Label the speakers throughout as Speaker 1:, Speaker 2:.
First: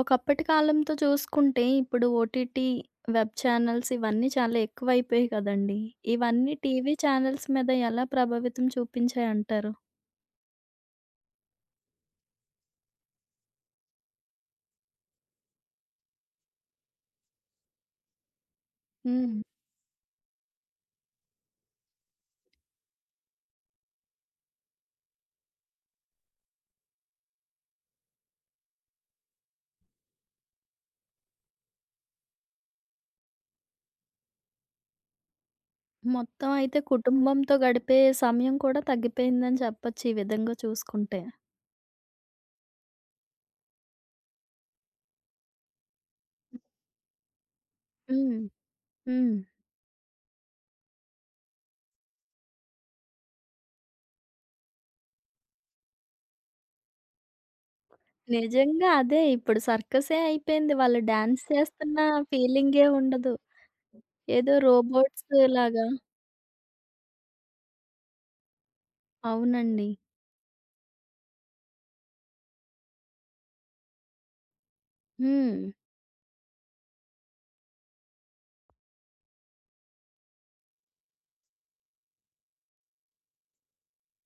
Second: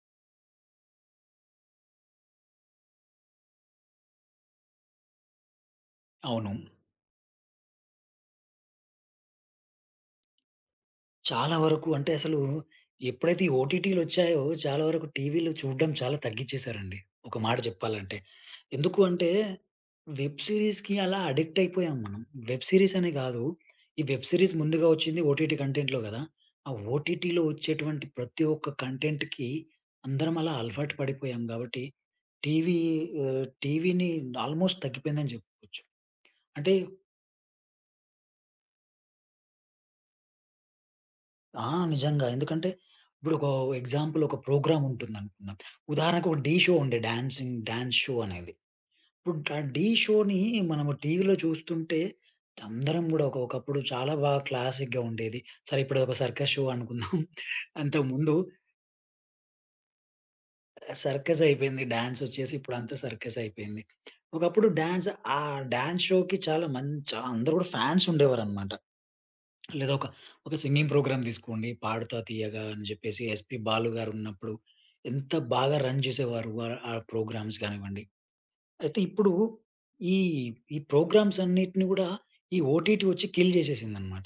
Speaker 1: ఒకప్పటి కాలంతో చూసుకుంటే ఇప్పుడు ఓటీటీ వెబ్ ఛానల్స్ ఇవన్నీ చాలా ఎక్కువైపోయాయి కదండీ.
Speaker 2: అవును.
Speaker 1: ఇవన్నీ టీవీ ఛానల్స్ మీద ఎలా ప్రభావితం చూపించాయంటారు?
Speaker 2: చాలా వరకు అంటే అసలు ఎప్పుడైతే ఈ ఓటీటీలొచ్చాయో చాలా వరకు టీవీలో చూడడం చాలా తగ్గిచ్చేశారండి. ఒక మాట చెప్పాలంటే. ఎందుకు అంటే
Speaker 1: హ్మ్.
Speaker 2: వెబ్ సీరీస్‌కి అలా అడిక్ట్ అయిపోయాం మనం. వెబ్ సీరీస్ అనే కాదు. ఈ వెబ్ సీరీస్ ముందుగా వచ్చింది ఓటీటీ కంటెంట్‌లో కదా! ఆ ఓటీటీలో వచ్చేటువంటి ప్రతి ఒక్క కంటెంట్‌కి అందరం అలా అలవాటు పడిపోయాం కాబట్టి టీవీ టీవీని ఆల్‌మోస్ట్ తగ్గిపోయిందని చెప్పుకోవచ్చు.
Speaker 1: మొత్తం
Speaker 2: అంటే
Speaker 1: అయితే కుటుంబంతో గడిపే సమయం కూడా తగ్గిపోయిందని చెప్పొచ్చు ఈ విధంగా చూసుకుంటే.
Speaker 2: ఆ! నిజంగా. ఎందుకంటే ఇప్పుడు ఒక ఎగ్జాంపుల్ ఒక ప్రోగ్రామ్ ఉంటుందనుకుందాం. ఉదాహరణకు ఒక ఢీ షో ఉండే డాన్సింగ్ డాన్స్ షో
Speaker 1: హ్మ్.
Speaker 2: అనేది.
Speaker 1: హ్మ్.
Speaker 2: ఇప్పుడు ఢీ షోని మనము టీవీలో చూస్తుంటే అందరం గూడా ఒకప్పుడు చాలా బాగా క్లాసిక్‌గా ఉండేది. సరే ఇప్పుడదొక సర్కస్ షో అనుకుందాం. అంతకుముందు
Speaker 1: నిజంగా అదే. ఇప్పుడు సర్కసే అయిపోయింది. వాళ్ళు
Speaker 2: సర్కస్
Speaker 1: డాన్స్
Speaker 2: అయిపోయింది.
Speaker 1: చేస్తున్న
Speaker 2: డాన్స్ వచ్చేసి
Speaker 1: ఫీలింగే
Speaker 2: ఇప్పుడంతా
Speaker 1: ఉండదు.
Speaker 2: సర్కస్ అయిపోయింది.
Speaker 1: ఏదో
Speaker 2: ఒకప్పుడు డాన్స్
Speaker 1: రోబోట్స్
Speaker 2: ఆ
Speaker 1: లాగా.
Speaker 2: డాన్స్ షోకి చాలా మంచి అందరూ గూడా ఫ్యాన్స్ ఉండేవారనమాట.
Speaker 1: అవునండి.
Speaker 2: లేదా ఒక, ఒక సింగింగ్ ప్రోగ్రామ్ తీసుకోండి 'పాడుతా తీయగా' అని జెప్పేసి ఎస్‌పీ బాలు గారున్నప్పుడు ఎంత
Speaker 1: హ్మ్.
Speaker 2: బాగా రన్ చేసేవారు. ఆ ప్రోగ్రామ్స్ గానివ్వండి. అయితే ఇప్పుడు ఈ, ఈ ప్రోగ్రామ్స్ అన్నిటిని గూడా ఈ ఓటీటీ వచ్చి కిల్ జేసేసిందనమాట.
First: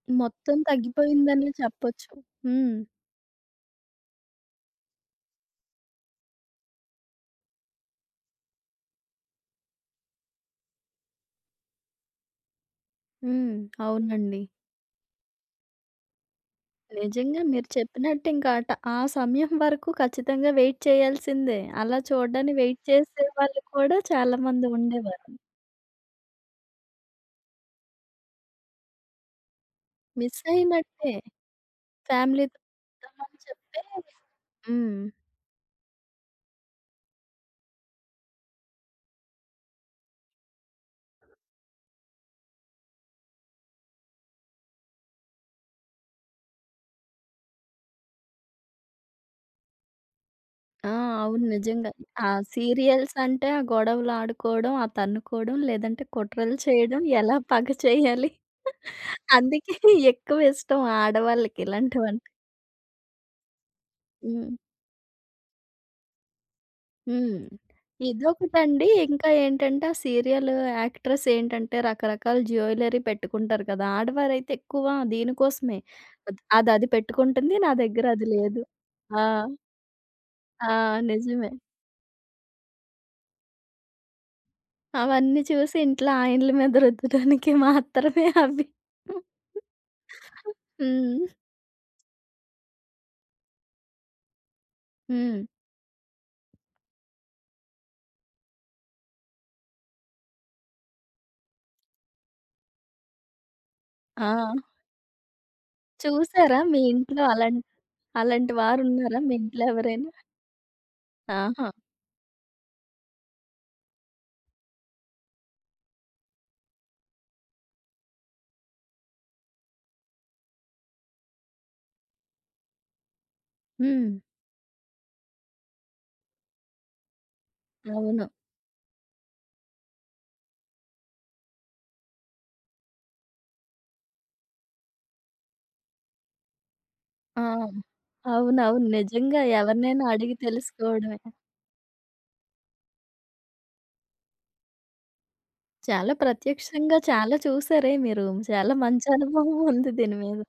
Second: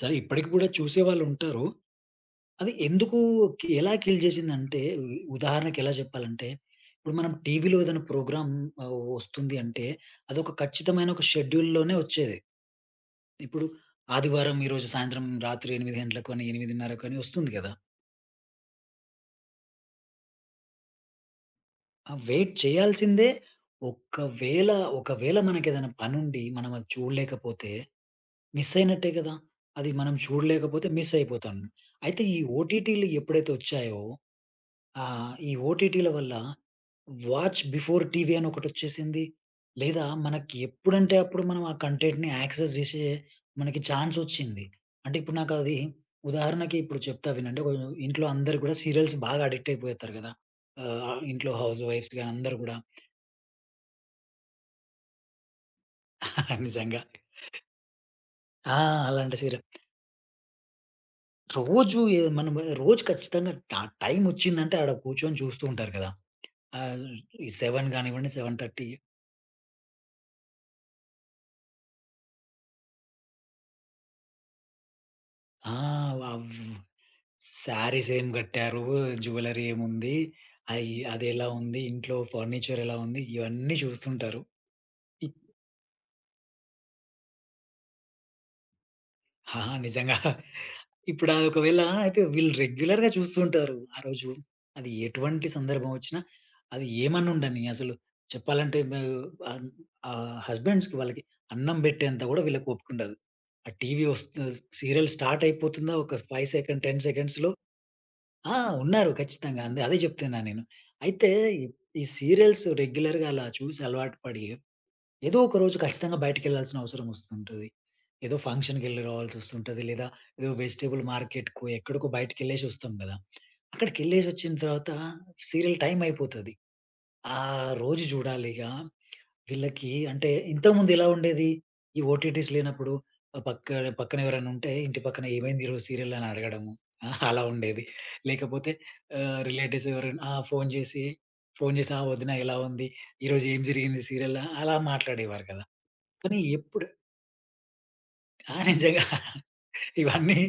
Speaker 2: సరే ఇప్పటికి
Speaker 1: మొత్తం
Speaker 2: గూడా
Speaker 1: తగ్గిపోయిందనే
Speaker 2: చూసేవాళ్ళుంటారు.
Speaker 1: చెప్పొచ్చు.
Speaker 2: అది
Speaker 1: హ్మ్.
Speaker 2: ఎందుకు కి ఎలా కిల్ జేసిందంటే ఉదాహరణకి ఎలా జెప్పాలంటే, ఇప్పుడు మనం టీవీలో ఏదైనా ప్రోగ్రామ్ వస్తుంది అంటే అదొక ఖచ్చితమైన ఒక షెడ్యూల్‌లోనే వచ్చేది.
Speaker 1: హ్మ్.
Speaker 2: ఇప్పుడు
Speaker 1: అవునండి.
Speaker 2: ఆదివారం ఈరోజు సాయంత్రం రాత్రి 8 గంటలకని, 8:30కని
Speaker 1: నిజంగా
Speaker 2: వస్తుంది
Speaker 1: మీరు
Speaker 2: గదా!
Speaker 1: చెప్పినట్టు ఇంకా ఆ సమయం వరకు ఖచ్చితంగా వెయిట్ చేయాల్సిందే. అలా
Speaker 2: ఆ వెయిట్
Speaker 1: చూడ్డానికి వెయిట్
Speaker 2: చేయాల్సిందే
Speaker 1: చేసేవాళ్ళు కూడా చాలామంది
Speaker 2: ఒక్కవేళ,
Speaker 1: ఉండేవారు.
Speaker 2: ఒకవేళ మనకేదైనా పనుండి మనం అది చూడలేకపోతే మిస్ అయినట్టే గదా! అది మనం
Speaker 1: మిస్
Speaker 2: చూడలేకపోతే మిస్
Speaker 1: అయినట్టే.
Speaker 2: అయిపోతాం. అయితే ఈ
Speaker 1: ఫ్యామిలీతో
Speaker 2: ఓటీటీలు
Speaker 1: వద్దామని
Speaker 2: ఎప్పుడైతే
Speaker 1: చెప్తే
Speaker 2: వచ్చాయో
Speaker 1: హ్మ్.
Speaker 2: ఈ ఓటీటీల వల్ల వాచ్ బిఫోర్ టీవీ అని ఒకటొచ్చేసింది. లేదా మనకి ఎప్పుడంటే అప్పుడు మనం ఆ కంటెంట్‌ని యాక్సెస్ జేసే మనకి ఛాన్స్ ఒచ్చింది. అంటే ఇప్పుడు నాకది ఉదాహరణకి ఇప్పుడు చెప్తా వినండి. ఒక ఇంట్లో అందరూ గూడా సీరియల్స్ బాగా అడిక్ట్ అయిపోతారు గదా!
Speaker 1: ఆ! అవును.
Speaker 2: ఇంట్లో హౌస్
Speaker 1: నిజంగా.
Speaker 2: వైఫ్స్
Speaker 1: ఆ
Speaker 2: గాని అందరూ గూడా
Speaker 1: సీరియల్స్ అంటే ఆ గొడవలు ఆడుకోవడం, ఆ తన్నుకోవడం, లేదంటే కుట్రలు
Speaker 2: నిజంగా.
Speaker 1: చేయడం, ఎలా పగ చేయాలి.
Speaker 2: ఆ! అలాంటి సీరియల్.
Speaker 1: అందుకే ఎక్కువ ఇష్టం ఆడవాళ్ళకి
Speaker 2: రోజు ఏ
Speaker 1: ఇలాంటివంటే.
Speaker 2: మనం రోజు ఖచ్చితంగా
Speaker 1: హ్మ్.
Speaker 2: టైమొచ్చిందంటే ఆడ కూర్చొని చూస్తూ ఉంటారు గదా! ఆహ్,
Speaker 1: హ్మ్.
Speaker 2: ఈ 7 గానివ్వండి 7:30
Speaker 1: ఇదొకటండి. ఇంకా ఏంటంటే, ఆ సీరియల్ యాక్ట్రెస్ ఏంటంటే, రకరకాల జ్యువెలరీ పెట్టుకుంటారు కదా! ఆడవారైతే ఎక్కువ
Speaker 2: ఆ!
Speaker 1: దీనికోసమే.
Speaker 2: వావ్!
Speaker 1: అదది పెట్టుకుంటుంది. నా దగ్గర
Speaker 2: శారీస్ ఏం
Speaker 1: అది లేదు.
Speaker 2: గట్టారు?
Speaker 1: ఆ!
Speaker 2: జ్యువెలరీ ఏముంది?
Speaker 1: ఆ!
Speaker 2: అదెలా
Speaker 1: నిజమే.
Speaker 2: ఉంది? ఇంట్లో ఫర్నిచర్ ఎలా ఉంది? ఇవన్నీ చూస్తుంటారు. ఇప్
Speaker 1: అవన్నీ చూసి ఇంట్లో ఆయన్ల మీద రుద్దడానికి మాత్రమే అవి.
Speaker 2: ఆహా! నిజంగా.
Speaker 1: హ్మ్.
Speaker 2: ఇప్పుడు అది ఒకవేళ అయితే వీళ్ళు రెగ్యులర్‌గా చూస్తుంటారు. ఆ రోజు అది
Speaker 1: హ్మ్.
Speaker 2: ఎటువంటి సందర్భం ఒచ్చినా, అది ఏమన్నా ఉండని అసలు చెప్పాలంటే అన్ హస్బెండ్స్‌కి వాళ్ళకి అన్నం బెట్టేంత గూడా వీళ్ళకి ఓపికుండదు. ఆ టీవీ ఒస్తు
Speaker 1: ఆ!
Speaker 2: సీరియల్ స్టార్ట్ అయిపోతుందా ఒక 5
Speaker 1: చూసారా మీ
Speaker 2: సెకండ్, 10
Speaker 1: ఇంట్లో
Speaker 2: సెకండ్స్‌లో
Speaker 1: అలాంటి అలాంటి
Speaker 2: ఆ! ఉన్నారు.
Speaker 1: వారున్నారా మీ
Speaker 2: ఖచ్చితంగా.
Speaker 1: ఇంట్లో
Speaker 2: అదే
Speaker 1: ఎవరైనా?
Speaker 2: చెప్తున్నా నేను. అయితే ఈ
Speaker 1: ఆహా!
Speaker 2: ఈ సీరియల్స్ రెగ్యులర్‌గా అలా చూసి అలవాటు పడి, ఏదో ఒక రోజు ఖచ్చితంగా బయటికెళ్ళాల్సిన అవసరం వస్తుంటది. ఏదో ఫంక్షన్‌కెళ్ళి రావాల్సొస్తుంటది. లేదా ఏదో వెజిటబుల్ మార్కెట్‌కో, ఎక్కడికో బయటికెళ్ళేసి వస్తాం గదా!
Speaker 1: హ్మ్.
Speaker 2: అక్కడికెళ్ళేసొచ్చిన తర్వాత సీరియల్ టైం అయిపోతది. ఆ రోజు
Speaker 1: అవును.
Speaker 2: చూడాలిగా వీళ్ళకి అంటే ఇంతకుముందు ఎలా ఉండేది? ఈ ఓటీటీస్ లేనప్పుడు ఆహ్, పక్క పక్కన ఎవరైనా ఉంటే ఇంటి పక్కన ఏమైంది ఈరోజు సీరియల్ అని అడగడము. ఆ! అలా
Speaker 1: ఆ!
Speaker 2: ఉండేది. లేకపోతే
Speaker 1: అవునవును. నిజంగా
Speaker 2: రిలేటివ్స్
Speaker 1: ఎవరినైనా
Speaker 2: ఎవరైనా ఆ!
Speaker 1: అడిగి
Speaker 2: ఫోను చేసి,
Speaker 1: తెలుసుకోవడమే.
Speaker 2: ఫోను చేసి "ఆ! వదిన ఎలా ఉంది? ఈరోజు ఏం జరిగింది సీరియల్‌ల" అలా మాట్లాడేవారు కదా!
Speaker 1: చాలా
Speaker 2: కానీ ఎప్పుడు
Speaker 1: ప్రత్యక్షంగా చాలా చూసారే మీరు.
Speaker 2: ఆ!
Speaker 1: చాలా
Speaker 2: నిజంగా
Speaker 1: మంచి అనుభవం ఉంది దీని
Speaker 2: ఇవన్నీ
Speaker 1: మీద.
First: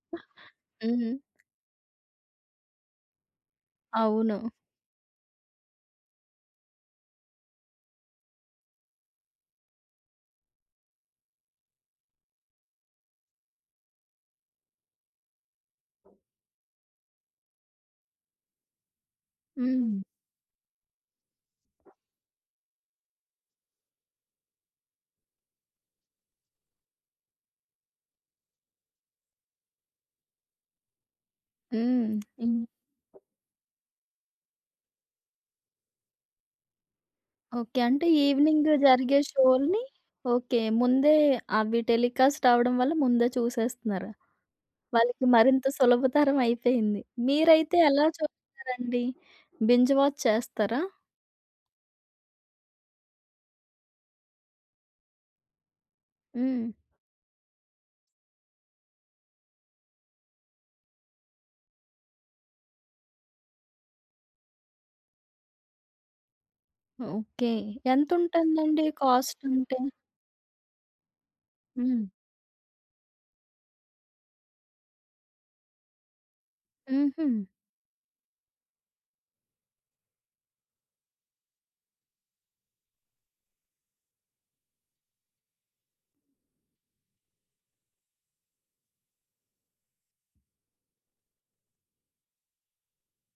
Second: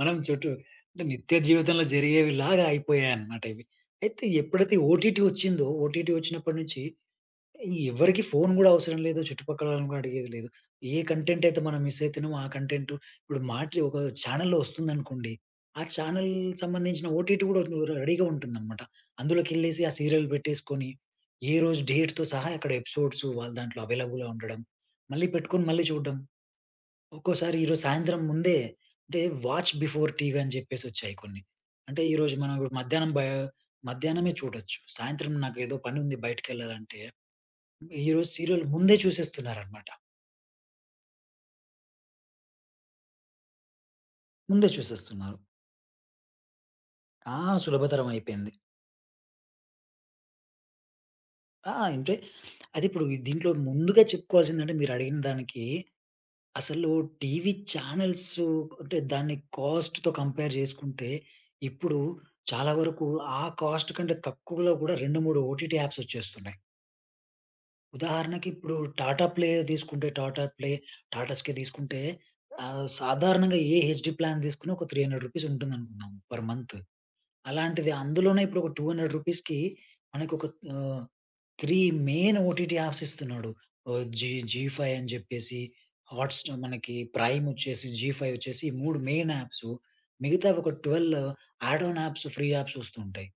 Speaker 2: మనం చుట్టూ అంటే
Speaker 1: హ్మ్.
Speaker 2: నిత్య జీవితంలో జరిగేవిలాగా అయిపోయాయన్నమాట ఇవి. అయితే
Speaker 1: అవును.
Speaker 2: ఎప్పుడైతే ఓటీటీ వచ్చిందో, ఓటీటీ వచ్చినప్పటి నుంచి ఎవ్వరికీ ఫోను గూడా అవసరం లేదు. చుట్టుపక్కల వాళ్ళని గూడా అడిగేది లేదు. ఏ కంటెంట్ అయితే మనం మిస్ అయితున్నామో, ఆ కంటెంట్ ఇప్పుడు మాటలు ఒక ఛానెల్‌లో వస్తుందనుకోండి. ఆ ఛానెల్ సంబంధించిన ఓటీటీ గూడా రెడీగా ఉంటుందన్నమాట. అందులోకెళ్ళేసి ఆ
Speaker 1: హ్మ్.
Speaker 2: సీరియల్ పెట్టేసుకొని, ఏ రోజు డేట్‌తో సహా అక్కడ ఎపిసోడ్స్ వాళ్ళ దాంట్లో అవైలబుల్‌గా ఉండడం. మళ్ళీ పెట్టుకొని మళ్ళీ చూడడం. ఒక్కోసారి ఈరోజు సాయంత్రం ముందే అంటే వాచ్ బిఫోర్ టీవీ అని జెప్పేసొచ్చాయి కొన్ని. అంటే
Speaker 1: హ్మ్.
Speaker 2: ఈరోజు
Speaker 1: ఇం
Speaker 2: మనం ఇప్పుడు మధ్యాహ్నం బ మధ్యాహ్నమే చూడొచ్చు. సాయంత్రం నాకేదో పనుంది బయటికెళ్ళాలంటే
Speaker 1: ఓకే. అంటే
Speaker 2: ఈరోజు సీరియల్
Speaker 1: ఈవినింగ్
Speaker 2: ముందే
Speaker 1: జరిగే షోల్ని
Speaker 2: చూసేస్తున్నారనమాట.
Speaker 1: ఓకే. ముందే అవి టెలికాస్ట్ అవ్వడం వల్ల ముందే చూసేస్తున్నారు.
Speaker 2: ముందే
Speaker 1: వాళ్ళకి
Speaker 2: చూసేస్తున్నారు.
Speaker 1: మరింత సులభతరం అయిపోయింది.
Speaker 2: ఆ!
Speaker 1: మీరైతే ఎలా
Speaker 2: సులభతరం అయిపోయింది.
Speaker 1: చూస్తారండి? బింజ్ వాచ్ చేస్తారా?
Speaker 2: ఆ! అంటే అది ఇప్పుడు ఈ దీంట్లో ముందుగా చెప్పుకోవాల్సిందంటే మీరడిగిన దానికి
Speaker 1: హ్మ్.
Speaker 2: అసలు టీవీ ఛానెల్స్ అంటే దాన్ని కాస్ట్‌తో కంపేర్ చేసుకుంటే ఇప్పుడు చాలా వరకు ఆ కాస్ట్ కంటే తక్కువలో కూడా 2, 3 ఓటీటీ యాప్స్ వచ్చేస్తున్నాయి.
Speaker 1: ఓకే.
Speaker 2: ఉదాహరణకి ఇప్పుడు
Speaker 1: ఎంతుంటుందండి కాస్ట్ అంటే?
Speaker 2: 'టాటా ప్లే', 'టాటా స్కై' తీసుకుంటే
Speaker 1: హ్మ్.
Speaker 2: సాధారణంగా ఏ హెచ్‌డీ ప్లాన్ తీసుకున్నా ఒక రూ. 300 ఉంటుందనుకుందాం పర్ మంత్.
Speaker 1: హుహు.
Speaker 2: అలాంటిది అందులోనే ఇప్పుడు ఒక రూ. 200కి మనకొక ఆహ్, 3 మెయిన్ ఓటీటీ యాప్స్ ఇస్తున్నాడు. ఆహ్, జీ జీ ఫైవ్ అని జెప్పేసి, హాట్‌స్టార్ మనకి ప్రైమ్ వచ్చేసి, జీ ఫైవ్ వచ్చేసి, ఈ 3 మెయిన్ యాప్స్. మిగతావి ఒక 12 add on apps, free apps వస్తుంటాయి.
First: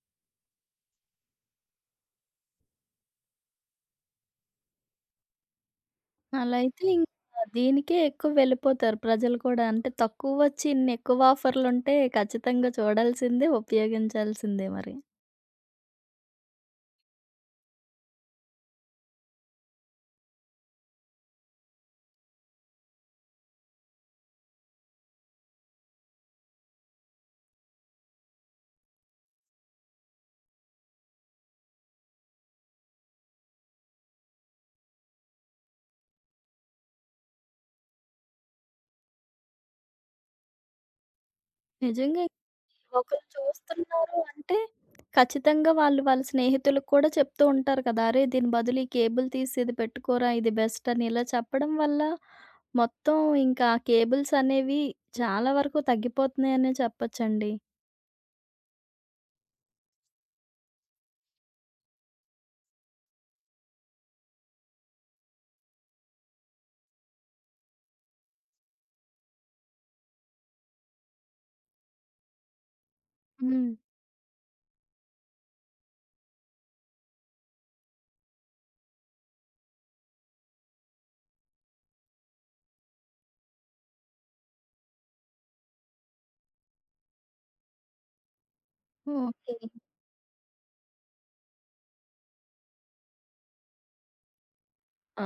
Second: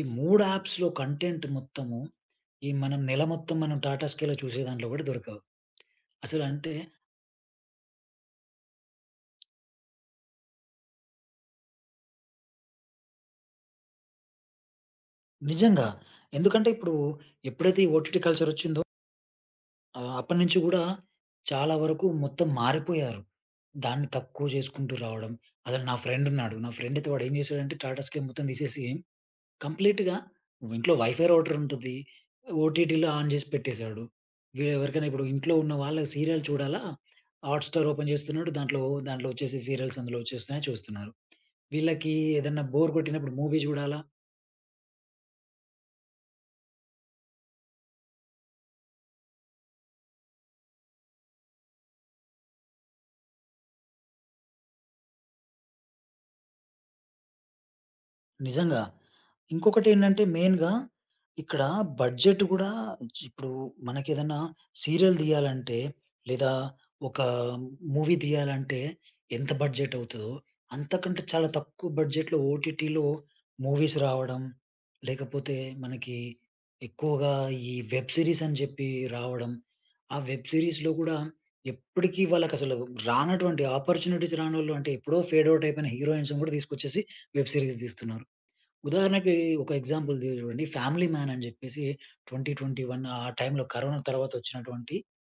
Speaker 2: ఈ 3 యాప్స్‌లో కంటెంట్ మొత్తము, ఈ మనం నెల మొత్తం మనం టాటా స్కై‌లో చూసే దాంట్లో గూడా దొరకవు.
Speaker 1: అలా
Speaker 2: అసలంటే
Speaker 1: అయితే ఇంకా దీనికే ఎక్కువ వెళ్ళిపోతారు ప్రజలు కూడా. అంటే తక్కువ వచ్చి ఇన్ని ఎక్కువ ఆఫర్‌లుంటే ఖచ్చితంగా చూడాల్సిందే, ఉపయోగించాల్సిందే మరి.
Speaker 2: నిజంగా. ఎందుకంటే ఇప్పుడు ఎప్పుడైతే ఈ ఓటీటీ కల్చర్ వచ్చిందో అప్పటినుంచి గూడా చాలా వరకు మొత్తం మారిపోయారు. దాన్ని తక్కువ జేసుకుంటూ రావడం. అసలు నా ఫ్రెండ్ ఉన్నాడు. నా ఫ్రెండ్ అయితే వాడేం జేసాడంటే టాటా స్కై మొత్తం తీసేసి కంప్లీట్‌గా ఇంట్లో వైఫై రౌటర్ ఉంటది. ఓటీటీలో ఆన్ జేసి పెట్టేసాడు. వీడు ఎవరికైనా ఇప్పుడు ఇంట్లో ఉన్న వాళ్ళకి సీరియల్ చూడాలా? హాట్‌స్టార్ ఓపెన్ జేస్తున్నాడు. దాంట్లో దాంట్లో వచ్చేసి సీరియల్స్ అందులో వచ్చేస్తున్నాయి చూస్తున్నారు. వీళ్ళకి
Speaker 1: నిజంగా
Speaker 2: ఏదన్నా బోర్
Speaker 1: ఒకళ్ళు
Speaker 2: కొట్టినప్పుడు మూవీ జూడాలా?
Speaker 1: చూస్తున్నారు అంటే ఖచ్చితంగా వాళ్ళు వాళ్ళ స్నేహితులకు కూడా చెప్తూ ఉంటారు కదా! "అరే! దీని బదులు ఈ కేబుల్ తీసి ఇది పెట్టుకోరా ఇది బెస్ట్" అని ఇలా చెప్పడం వల్ల మొత్తం ఇంకా కేబుల్స్ అనేవి చాలా వరకు తగ్గిపోతున్నాయనే చెప్పొచ్చండి.
Speaker 2: నిజంగా. ఇంకొకటేంటంటే మెయిన్‌గా ఇక్కడ బడ్జెట్ గూడా ఇప్పుడు మనకేదన్నా సీరియల్ తీయాలంటే, లేదా ఒక మూవీ తీయాలంటే ఎంత బడ్జెట్ అవుతదో, అంతకంటే చాలా తక్కువ బడ్జెట్‌లో ఓటీటీలో
Speaker 1: హ్మ్.
Speaker 2: మూవీస్ రావడం, లేకపోతే మనకి ఎక్కువగా ఈ వెబ్ సీరీస్ అని చెప్పి రావడం. ఆ వెబ్ సీరీస్‌లో కూడా ఎప్పటికి వాళ్ళకసలు రానటువంటి ఆపర్చునిటీస్ రానోళ్ళు అంటే ఎప్పుడో ఫేడ్ ఔట్ అయిపోయిన హీరోయిన్స్‌ని కూడా తీసుకొచ్చేసి వెబ్ సీరీస్ తీస్తున్నారు. ఉదాహరణకి
Speaker 1: ఓకే.
Speaker 2: ఒక ఎగ్జాంపుల్ ది చూడండి 'ఫ్యామిలీ మ్యాన్' అని చెప్పేసి 2021 ఆ టైంలో కరోనా తర్వాత వచ్చినటువంటి
Speaker 1: ఆ!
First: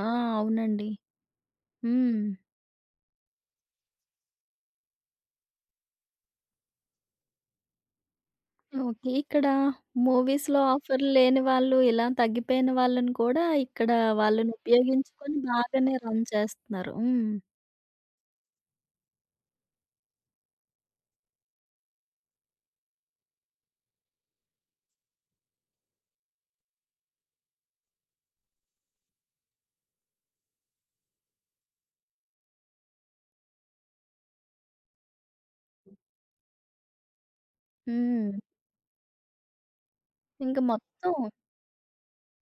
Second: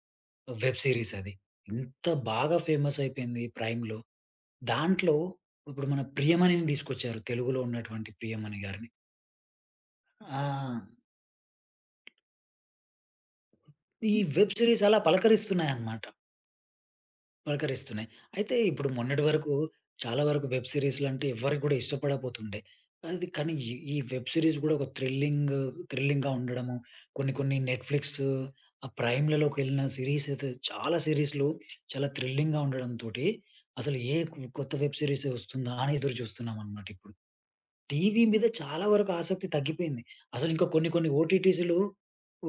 Speaker 2: వెబ్
Speaker 1: అవునండి.
Speaker 2: సీరీస్ అది. ఎంత
Speaker 1: హ్మ్.
Speaker 2: బాగా ఫేమస్ అయిపోయింది ప్రైమ్‌లో. దాంట్లో ఇప్పుడు మన 'ప్రియమణి'ని తీసుకొచ్చారు. తెలుగులో ఉన్నటువంటి 'ప్రియమణి' గారిని.
Speaker 1: ఓకే. ఇక్కడ
Speaker 2: ఆ!
Speaker 1: మూవీస్‌లో ఆఫర్లు లేని వాళ్ళు, ఇలా తగ్గిపోయిన వాళ్ళని కూడా ఇక్కడ
Speaker 2: ఈ
Speaker 1: వాళ్ళని
Speaker 2: వెబ్ సీరీస్ అలా
Speaker 1: ఉపయోగించుకొని బాగానే
Speaker 2: పలకరిస్తున్నాయన్నమాట.
Speaker 1: రన్ చేస్తున్నారు. హ్మ్.
Speaker 2: పలకరిస్తున్నాయి. అయితే ఇప్పుడు మొన్నటి వరకు చాలా వరకు వెబ్ సీరీస్‌లంటే ఎవ్వరికి కూడా ఇష్టపడపోతుండే. అది కానీ ఈ ఈ వెబ్ సీరీస్ గూడా ఒక థ్రిల్లింగ్ థ్రిల్లింగ్‌గా ఉండడము, కొన్ని కొన్ని నెట్‌ఫ్లిక్స్, ఆ ప్రైమ్‌లలోకెళ్ళిన సీరీస్ అయితే చాలా సీరీస్‌లు చాలా థ్రిల్లింగ్‌గా ఉండడంతోటి అసలు ఏ కొత్త వెబ్ సీరీస్ వస్తుందా అని ఎదురు చూస్తున్నామనమాట ఇప్పుడు. టీవీ
Speaker 1: హ్మ్.
Speaker 2: మీద చాలా వరకు ఆసక్తి తగ్గిపోయింది. అసలు
Speaker 1: ఇంక
Speaker 2: ఇంకా కొన్ని కొన్ని
Speaker 1: మొత్తం
Speaker 2: ఓటీటీస్‌లు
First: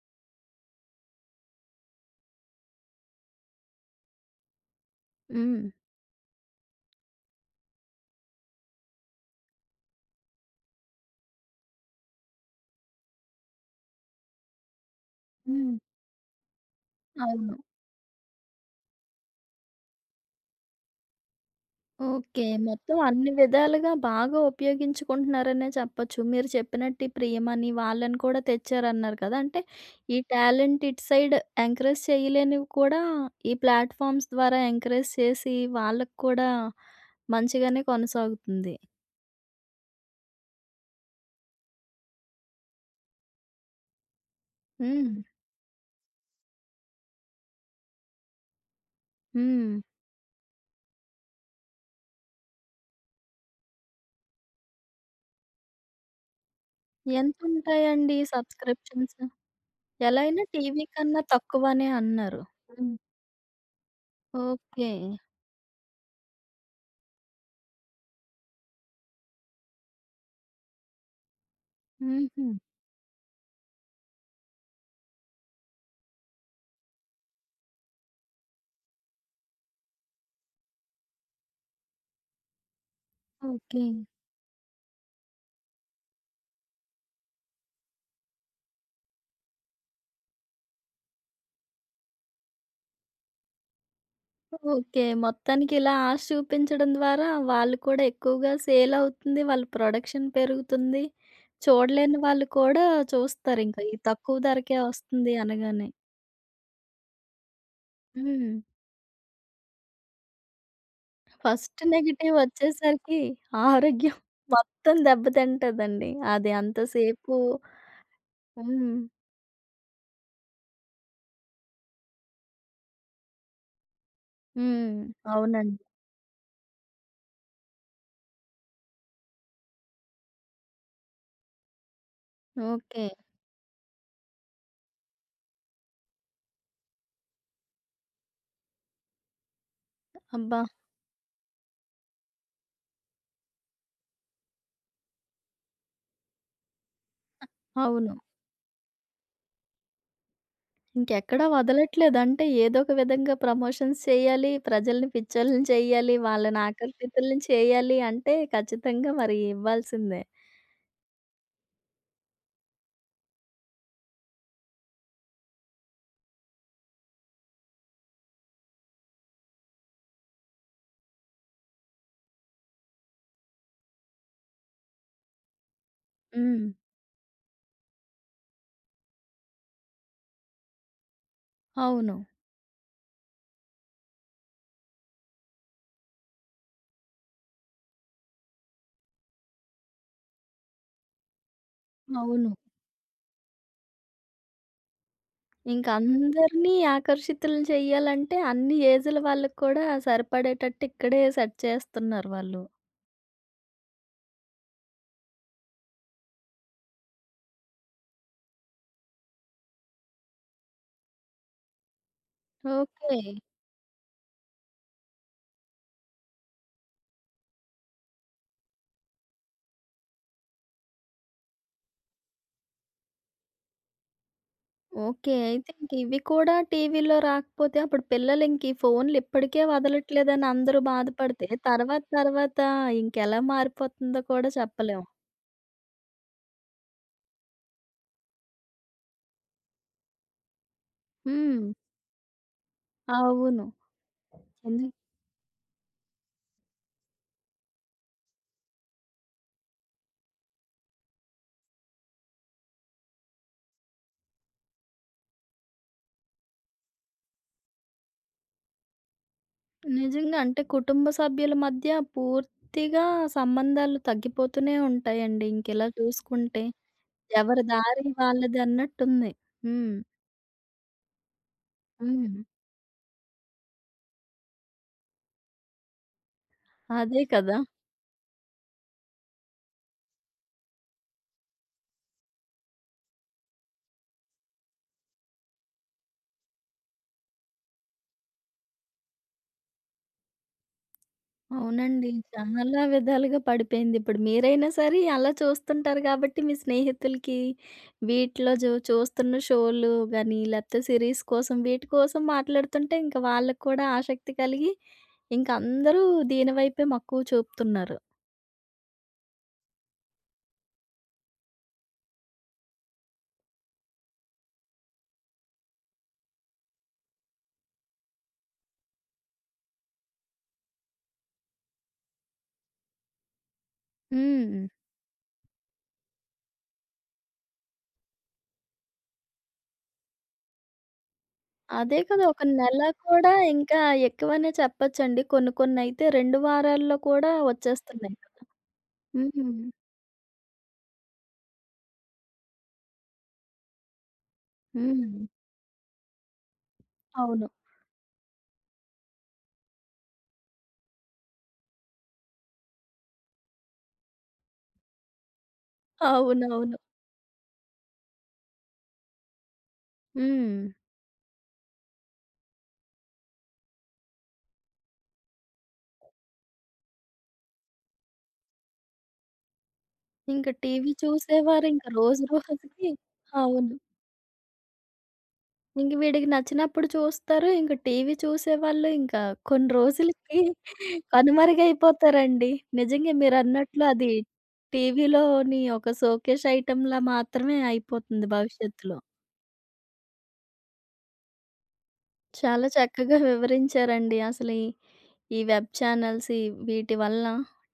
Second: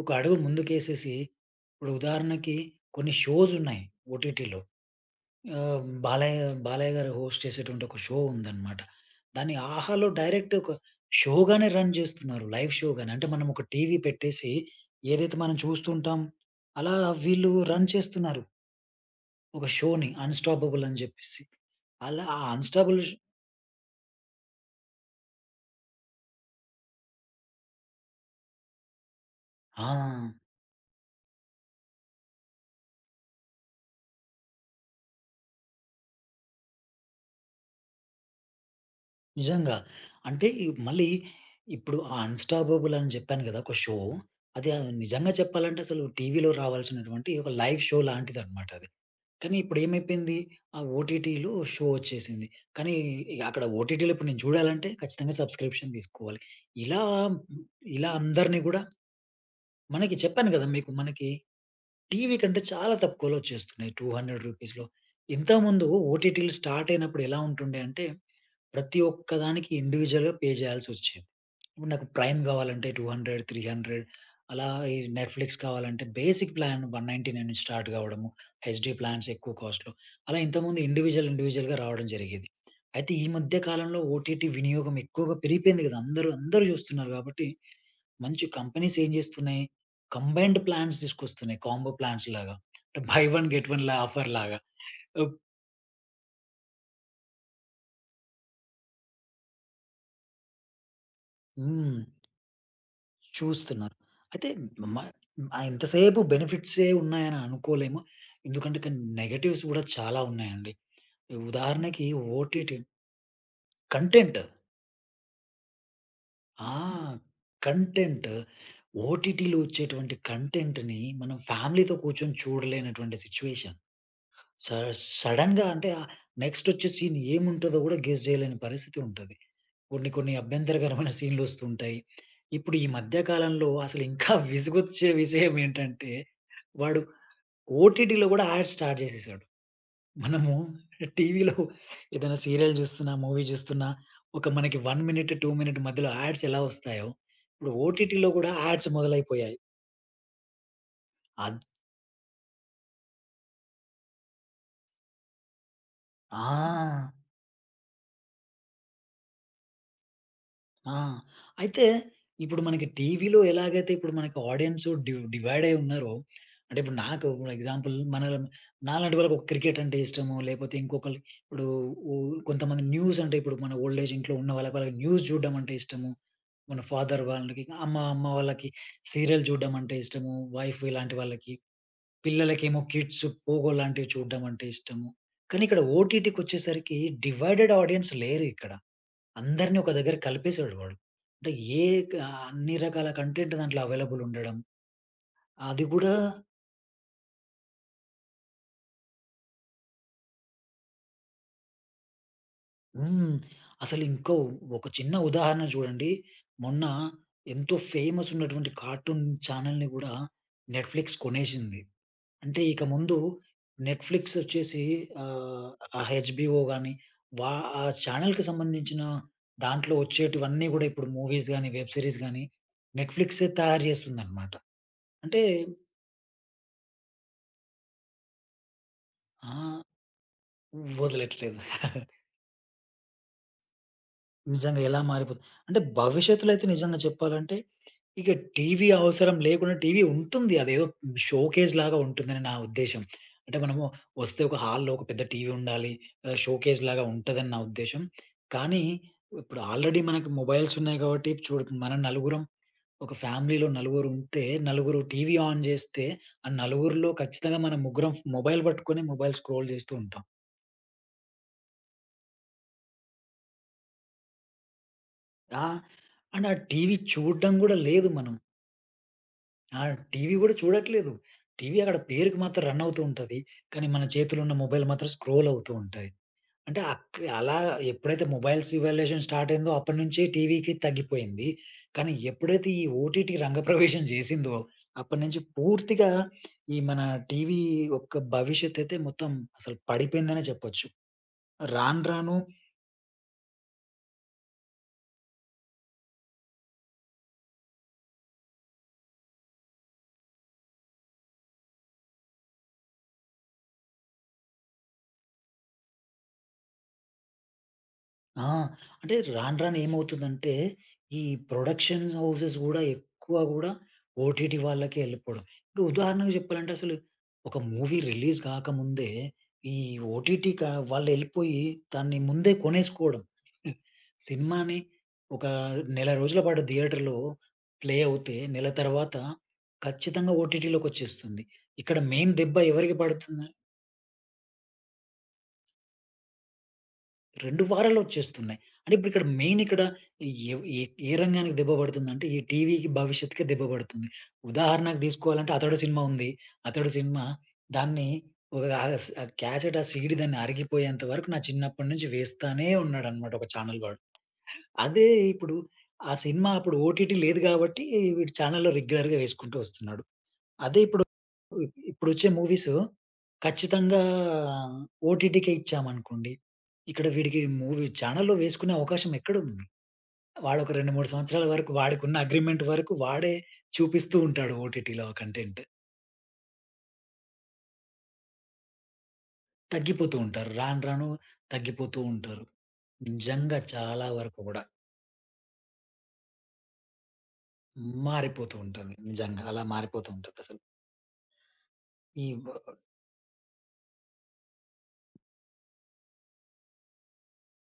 Speaker 2: ఒక అడుగు ముందుకేసేసి ఇప్పుడు ఉదాహరణకి కొన్ని షోస్ ఉన్నాయి ఓటీటీలో.
Speaker 1: హ్మ్.
Speaker 2: ఆహ్, బాలయ్య, బాలయ్య గారు హోస్ట్ చేసేటువంటి ఒక షో ఉందన్నమాట. దాన్ని 'ఆహాలో' డైరెక్ట్ ఒక షోగానే రన్ జేస్తున్నారు. లైవ్ షోగానే. అంటే మనం ఒక టీవీ పెట్టేసి ఏదైతే మనం
Speaker 1: హ్మ్.
Speaker 2: చూస్తుంటాం, అలా వీళ్ళు
Speaker 1: అవును.
Speaker 2: రన్ చేస్తున్నారు. ఒక షోని 'అన్‌స్టాపబుల్' అని జెప్పేసి. అలా ఆ
Speaker 1: ఓకే. మొత్తం
Speaker 2: 'అన్‌స్టాపబుల్' ష్
Speaker 1: అన్ని విధాలుగా బాగా ఉపయోగించుకుంటున్నారనే చెప్పొచ్చు. మీరు చెప్పినట్టు ఈ ప్రియమని వాళ్ళని కూడా తెచ్చారన్నారు కదా! అంటే
Speaker 2: ఆ!
Speaker 1: ఈ టాలెంట్ ఇటు సైడ్ ఎంకరేజ్ చేయలేనివి కూడా ఈ ప్లాట్‌ఫామ్స్ ద్వారా ఎంకరేజ్ చేసి వాళ్ళకి కూడా మంచిగానే కొనసాగుతుంది.
Speaker 2: నిజంగా. అంటే ఈ మళ్ళీ ఇప్పుడు ఆ 'అన్‌స్టాపబుల్' అని జెప్పాను గదా! ఒక షో. అది
Speaker 1: హ్మ్.
Speaker 2: నిజంగా చెప్పాలంటే అసలు టీవీలో రావాల్సినటువంటి ఒక లైవ్ షో లాంటిదన్నమాట అది. కానీ
Speaker 1: హ్మ్.
Speaker 2: ఇప్పుడేమైపోయింది, ఆ ఓటీటీలో షో ఒచ్చేసింది. కానీ ఇక అక్కడ ఓటీటీలో ఇప్పుడు నేను చూడాలంటే ఖచ్చితంగా సబ్‌స్క్రిప్షన్ తీసుకోవాలి. ఇలా ఇలా
Speaker 1: ఎంతుంటాయండి
Speaker 2: అందరిని గూడా
Speaker 1: సబ్‌స్క్రిప్షన్స్?
Speaker 2: మనకి
Speaker 1: ఎలా అయినా
Speaker 2: చెప్పాను గదా!
Speaker 1: టీవీ
Speaker 2: మీకు
Speaker 1: కన్నా
Speaker 2: మనకి
Speaker 1: తక్కువనే
Speaker 2: టీవీ
Speaker 1: అన్నారు.
Speaker 2: కంటే చాలా
Speaker 1: హ్మ్.
Speaker 2: తక్కువలో వచ్చేస్తున్నాయి. 200 రూపీస్‌లో.
Speaker 1: ఓకే.
Speaker 2: ఇంతకుముందు ఓటీటీలు స్టార్ట్ అయినప్పుడు ఎలా ఉంటుండే అంటే, ప్రతి ఒక్క దానికి ఇండివిడ్యువల్‌గా పే చేయాల్సొచ్చేది. ఇప్పుడు నాకు ప్రైమ్
Speaker 1: హుహు.
Speaker 2: కావాలంటే 200, 300 అలా ఈ నెట్‌ఫ్లిక్స్ కావాలంటే బేసిక్ ప్లాన్ 199 నుంచి స్టార్ట్ కావడము. హెచ్‌డీ ప్లాన్స్ ఎక్కువ కాస్ట్‌లో. అలా ఇంతకుముందు ఇండివిడ్యువల్‌గా రావడం జరిగేది. అయితే ఈ మధ్య
Speaker 1: ఓకే.
Speaker 2: కాలంలో ఓటీటీ వినియోగం ఎక్కువగా పెరిగిపోయింది కదా! అందరూ అందరూ చూస్తున్నారు కాబట్టి, మంచి కంపెనీస్ ఏం చేస్తున్నాయి కంబైన్డ్ ప్లాన్స్ తీసుకొస్తున్నాయి. కాంబో ప్లాన్స్‌లాగా. అంటే బై వన్ గెట్ వన్ లా ఆఫర్‌లాగా.
Speaker 1: ఓకే.
Speaker 2: ఆహ్,
Speaker 1: మొత్తానికి ఇలా ఆశ చూపించడం ద్వారా వాళ్ళు కూడా ఎక్కువగా సేల్ అవుతుంది. వాళ్ళ ప్రొడక్షన్ పెరుగుతుంది.
Speaker 2: హ్మ్.
Speaker 1: చూడలేని వాళ్ళు కూడా చూస్తారింక. ఈ
Speaker 2: చూస్తున్నారు.
Speaker 1: తక్కువ
Speaker 2: అయితే
Speaker 1: ధరకే
Speaker 2: మ
Speaker 1: వస్తుంది అనగానే.
Speaker 2: ఎంతసేపు బెనిఫిట్సే ఉన్నాయని అనుకోలేము.
Speaker 1: హ్మ్.
Speaker 2: ఎందుకంటే కానీ నెగెటివ్స్ కూడా చాలా ఉన్నాయండి.
Speaker 1: ఫస్ట్
Speaker 2: ఉదాహరణకి
Speaker 1: నెగెటివ్
Speaker 2: ఓటీటీ
Speaker 1: వచ్చేసరికి ఆరోగ్యం
Speaker 2: కంటెంట్.
Speaker 1: మొత్తం దెబ్బతింటదండి. అది
Speaker 2: ఆ!
Speaker 1: అంతసేపు
Speaker 2: కంటెంట్.
Speaker 1: హ్మ్.
Speaker 2: ఓటీటీలో వచ్చేటువంటి కంటెంట్‌ని మనం ఫ్యామిలీతో కూర్చొని చూడలేనటువంటి సిట్యుయేషన్. స
Speaker 1: హ్మ్.
Speaker 2: సడెన్‌గా
Speaker 1: అవునండి.
Speaker 2: అంటే నెక్స్టొచ్చే సీన్ ఏముంటదో గూడా గెస్ జేయలేని పరిస్థితి ఉంటది. కొన్ని కొన్ని అభ్యంతరకరమైన సీన్‌లొస్తూ ఉంటాయి. ఇప్పుడు ఈ
Speaker 1: ఓకే.
Speaker 2: మధ్య కాలంలో అసలు ఇంకా విసుగొచ్చే విషయం ఏంటంటే, వాడు ఓటీటీలో గూడా యాడ్స్ స్టార్ట్ జేసేసాడు. మనము
Speaker 1: అబ్బా!
Speaker 2: టీవీలో ఏదైనా సీరియల్ జూస్తున్నా, మూవీ జూస్తున్నా ఒక మనకి 1 మినిట్, 2 మినిట్ మధ్యలో యాడ్స్ ఎలా ఒస్తాయో, ఇప్పుడు
Speaker 1: అవును.
Speaker 2: ఓటీటీలో గూడా యాడ్స్ మొదలైపోయాయి.
Speaker 1: ఇంకెక్కడ
Speaker 2: అద్
Speaker 1: వదలట్లేదు. అంటే ఏదో ఒక విధంగా ప్రమోషన్స్ చేయాలి, ప్రజల్ని పిచ్చోల్ని చేయాలి, వాళ్ళని
Speaker 2: ఆ!
Speaker 1: ఆకర్షితుల్ని చేయాలి అంటే ఖచ్చితంగా మరి ఇవ్వాల్సిందే.
Speaker 2: ఆ! అయితే ఇప్పుడు మనకి టీవీలో ఎలాగైతే ఇప్పుడు మనకి ఆడియన్స్ డివైడ్ అయ్యి ఉన్నారో, అంటే ఇప్పుడు నాకు ఎగ్జాంపుల్ నాలాంటి వాళ్ళకి ఒక క్రికెట్ అంటే ఇష్టము. లేకపోతే ఇంకొకళ్ళు ఇప్పుడు ఉ కొంతమంది న్యూస్ అంటే ఇప్పుడు మన ఓల్డ్ ఏజ్ ఇంట్లో ఉన్న వాళ్ళకి, వాళ్ళకి న్యూస్ చూడడం అంటే ఇష్టము.
Speaker 1: హ్మ్.
Speaker 2: మన ఫాదర్ వాళ్ళకి, అమ్మ అమ్మ వాళ్ళకి సీరియల్ చూడడం అంటే ఇష్టము. వైఫ్ ఇలాంటి వాళ్ళకి.
Speaker 1: అవును.
Speaker 2: పిల్లలకేమో కిడ్స్ పోగో లాంటివి చూడడం అంటే ఇష్టము. కానీ ఇక్కడ ఓటీటీకొచ్చేసరికి డివైడెడ్ ఆడియన్స్ లేరు ఇక్కడ. అందరిని ఒక దగ్గర కలిపేసాడు వాడు. అంటే ఏ క
Speaker 1: అవును.
Speaker 2: అన్ని రకాల కంటెంట్ దాంట్లో అవైలబుల్ ఉండడం. అది
Speaker 1: ఇంక
Speaker 2: కూడా
Speaker 1: అందరిని ఆకర్షితుల్ని చేయాలంటే అన్ని ఏజుల వాళ్ళకి కూడా సరిపడేటట్టు ఇక్కడే సెట్ చేస్తున్నారు వాళ్ళు.
Speaker 2: హ్మ్. అసలు ఇంకో ఒక చిన్న ఉదాహరణ చూడండి. మొన్న ఎంతో ఫేమస్ ఉన్నటువంటి కార్టూన్ ఛానెల్‌ని కూడా నెట్‌ఫ్లిక్స్ కొనేసింది. అంటే ఇక
Speaker 1: ఓకే.
Speaker 2: ముందు నెట్‌ఫ్లిక్స్ వచ్చేసి ఆహ్, ఆ హెచ్‌బిఓ గాని, వా ఆ ఛానెల్‌కి సంబంధించిన దాంట్లో వచ్చేటివన్నీ గూడా ఇప్పుడు మూవీస్ గాని, వెబ్ సీరీస్ గాని నెట్‌ఫ్లిక్సే తయారు చేస్తుందన్నమాట.
Speaker 1: ఓకే.
Speaker 2: అంటే
Speaker 1: అయితే ఇంకివి కూడా టీవీలో రాకపోతే అప్పుడు పిల్లలింక ఈ ఫోన్‌లు
Speaker 2: ఆ!
Speaker 1: ఇప్పటికే వదలట్లేదని అందరూ బాధపడితే,
Speaker 2: వదలట్లేదు.
Speaker 1: తర్వాత తర్వాత ఇంకెలా మారిపోతుందో కూడా
Speaker 2: నిజంగా ఎలా
Speaker 1: చెప్పలేం.
Speaker 2: మారిపోతుంది. అంటే భవిష్యత్తులో అయితే నిజంగా చెప్పాలంటే, ఇక టీవీ అవసరం లేకుండా టీవీ ఉంటుంది. అదేదో
Speaker 1: హ్మ్.
Speaker 2: షోకేస్ లాగా ఉంటుందని నా ఉద్దేశ్యం. అంటే
Speaker 1: అవును.
Speaker 2: మనము వస్తే ఒక
Speaker 1: ఎందు
Speaker 2: హాల్‌లో ఒక పెద్ద టీవీ ఉండాలి. షోకేస్ లాగా ఉంటదని నా ఉద్దేశ్యం. కానీ ఇప్పుడు ఆల్రెడీ మనకు మొబైల్స్ ఉన్నాయి కాబట్టి చూడు మనం నలుగురం ఒక ఫ్యామిలీలో నలుగురు ఉంటే, నలుగురు టీవీ ఆన్ చేస్తే, ఆ నలుగురిలో ఖచ్చితంగా మనం ముగ్గురం మొబైల్ పట్టుకొని మొబైల్ స్క్రోల్ చేస్తూ ఉంటాం.
Speaker 1: నిజంగా. అంటే కుటుంబ సభ్యుల మధ్య పూర్తిగా సంబంధాలు తగ్గిపోతూనే ఉంటాయండి.
Speaker 2: ఆహ్,
Speaker 1: ఇంకిలా
Speaker 2: అండ్ ఆ
Speaker 1: చూసుకుంటే
Speaker 2: టీవీ చూడడం
Speaker 1: ఎవరి
Speaker 2: కూడా
Speaker 1: దారి
Speaker 2: లేదు మనం.
Speaker 1: వాళ్ళదన్నట్టుంది.
Speaker 2: ఆ!
Speaker 1: హ్మ్.
Speaker 2: టీవీ గూడా చూడట్లేదు. టీవీ అక్కడ పేరుకి
Speaker 1: హ్మ్.
Speaker 2: మాత్రం రన్ అవుతూ ఉంటది. కానీ మన చేతిలో ఉన్న మొబైల్ మాత్రం స్క్రోల్ అవుతూ ఉంటాయి. అంటే అక్
Speaker 1: అదే
Speaker 2: అలా
Speaker 1: కదా!
Speaker 2: ఎప్పుడైతే మొబైల్స్ ఇవాల్యుయేషన్ స్టార్ట్ అయిందో అప్పటినుంచే టీవీకి తగ్గిపోయింది. కానీ ఎప్పుడైతే ఈ ఓటీటీ రంగప్రవేశం జేసిందో అప్పటినుంచి పూర్తిగా ఈ మన టీవీ యొక్క భవిష్యత్ అయితే మొత్తం అసలు పడిపోయిందనే చెప్పొచ్చు. రాను
Speaker 1: అవునండి.
Speaker 2: రాను
Speaker 1: చాలా విధాలుగా పడిపోయింది. ఇప్పుడు మీరైనా సరే అలా చూస్తుంటారు కాబట్టి మీ స్నేహితులకి వీటిలో చూస్తున్న షోలు గాని, లేపోతే సీరీస్ కోసం వీటి కోసం మాట్లాడుతుంటే ఇంక వాళ్ళకి కూడా ఆసక్తి కలిగి ఇంక అందరూ దీని వైపే మక్కువ చూపుతున్నారు.
Speaker 2: ఆ! అంటే రాను రాను ఏమవుతుందంటే, ఈ ప్రొడక్షన్ హౌసెస్ గూడా ఎక్కువ గూడా ఓటీటీ వాళ్ళకే ఎళ్ళిపోవడం. ఇంకా ఉదాహరణకు చెప్పాలంటే అసలు ఒక మూవీ రిలీజ్ కాకముందే ఈ ఓటీటీ క వాళ్ళెళ్ళిపోయి దాన్ని ముందే కొనేసుకోవడం.
Speaker 1: హ్మ్.
Speaker 2: సినిమాని ఒక నెల రోజుల పాటు థియేటర్‌లో ప్లే అవుతే నెల తర్వాత ఖచ్చితంగా ఓటీటీలోకొచ్చేస్తుంది. ఇక్కడ
Speaker 1: అదే కదా!
Speaker 2: మెయిన్
Speaker 1: ఒక
Speaker 2: దెబ్బ
Speaker 1: నెల
Speaker 2: ఎవరికి
Speaker 1: కూడా
Speaker 2: పడుతుంది?
Speaker 1: ఇంకా ఎక్కువనే చెప్పొచ్చండి. కొన్ని కొన్నయితే 2 వారాల్లో కూడా
Speaker 2: 2 వారాల్లో
Speaker 1: వచ్చేస్తున్నాయి.
Speaker 2: వచ్చేస్తున్నాయి. అంటే ఇప్పుడు ఇక్కడ మెయిన్
Speaker 1: హ్మ్.
Speaker 2: ఇక్కడ ఎవ్ ఏ ఏ రంగానికి దెబ్బ పడుతుందంటే, ఈ టీవీకి భవిష్యత్తుకే దెబ్బ పడుతుంది. ఉదాహరణకు
Speaker 1: హ్మ్.
Speaker 2: తీసుకోవాలంటే 'అతడు' సినిమా ఉంది. 'అతడు' సినిమా
Speaker 1: అవును.
Speaker 2: దాన్ని ఒక ఆస్ ఆ క్యాసెట్, ఆ సీడీ దాన్ని అరిగిపోయేంత వరకు నా చిన్నప్పటి నుంచి వేస్తానే ఉన్నాడనమాట ఒక ఛానల్ వాడు. అదే ఇప్పుడు ఆ సినిమా అప్పుడు
Speaker 1: అవునవును.
Speaker 2: ఓటీటీ లేదు కాబట్టి వీడు ఛానల్‌లో రెగ్యులర్‌గా వేసుకుంటూ వస్తున్నాడు.
Speaker 1: హ్మ్.
Speaker 2: అదే ఇప్పుడు ఇప్పుడొచ్చే మూవీసు ఖచ్చితంగా ఓటీటీకే ఇచ్చామనుకోండి. ఇక్కడ వీడికి మూవీ ఛానల్‌లో వేసుకునే అవకాశం ఎక్కడుంది?
Speaker 1: ఇంక
Speaker 2: వాడొక 2,
Speaker 1: టీవీ
Speaker 2: 3 సంవత్సరాల వరకు
Speaker 1: చూసేవారింక
Speaker 2: వాడికున్న
Speaker 1: రోజు
Speaker 2: అగ్రీమెంట్
Speaker 1: రోజుకి
Speaker 2: వరకు వాడే
Speaker 1: అవును.
Speaker 2: చూపిస్తూ ఉంటాడు ఓటీటీలో కంటెంట్.
Speaker 1: ఇంక వీడికి నచ్చినప్పుడు చూస్తారు. ఇంక టీవీ చూసేవాళ్ళు ఇంకా కొన్ని
Speaker 2: తగ్గిపోతూ
Speaker 1: రోజులకి
Speaker 2: ఉంటారు. రాను రాను తగ్గిపోతూ ఉంటారు.
Speaker 1: కనుమరుగైపోతారండి. నిజంగా
Speaker 2: నిజంగా
Speaker 1: మీరన్నట్లు
Speaker 2: చాలా
Speaker 1: అది
Speaker 2: వరకు గూడా
Speaker 1: టీవీలోని ఒక షోకేస్ ఐటెమ్‌లా మాత్రమే అయిపోతుంది
Speaker 2: మారిపోతూ ఉంటుంది.
Speaker 1: భవిష్యత్తులో.
Speaker 2: నిజంగా అలా మారిపోతూ ఉంటదసలు. ఈ వ
Speaker 1: చాలా చక్కగా వివరించారండి. అసలు ఈ ఈ వెబ్ ఛానెల్స్ ఈ వీటి వల్ల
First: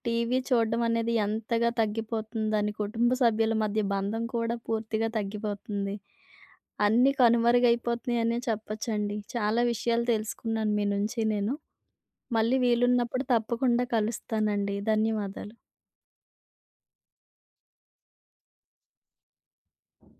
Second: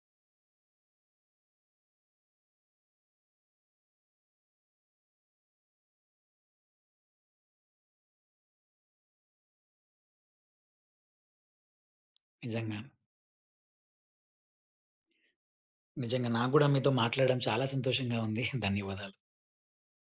Speaker 1: టీవీ చూడడం అనేది ఎంతగా తగ్గిపోతుందని కుటుంబ సభ్యుల మధ్య బంధం కూడా పూర్తిగా తగ్గిపోతుంది. అన్నీ కనుమరుగైపోతున్నాయనే చెప్పొచ్చండి. చాలా విషయాలు తెలుసుకున్నాను మీ నుంచి నేను. మళ్ళీ
Speaker 2: నిజంగా.
Speaker 1: వీలున్నప్పుడు తప్పకుండా కలుస్తానండి. ధన్యవాదాలు.
Speaker 2: నిజంగా నాకు గూడా మీతో మాట్లాడడం చాలా సంతోషంగా ఉంది. ధన్యవాదాలు.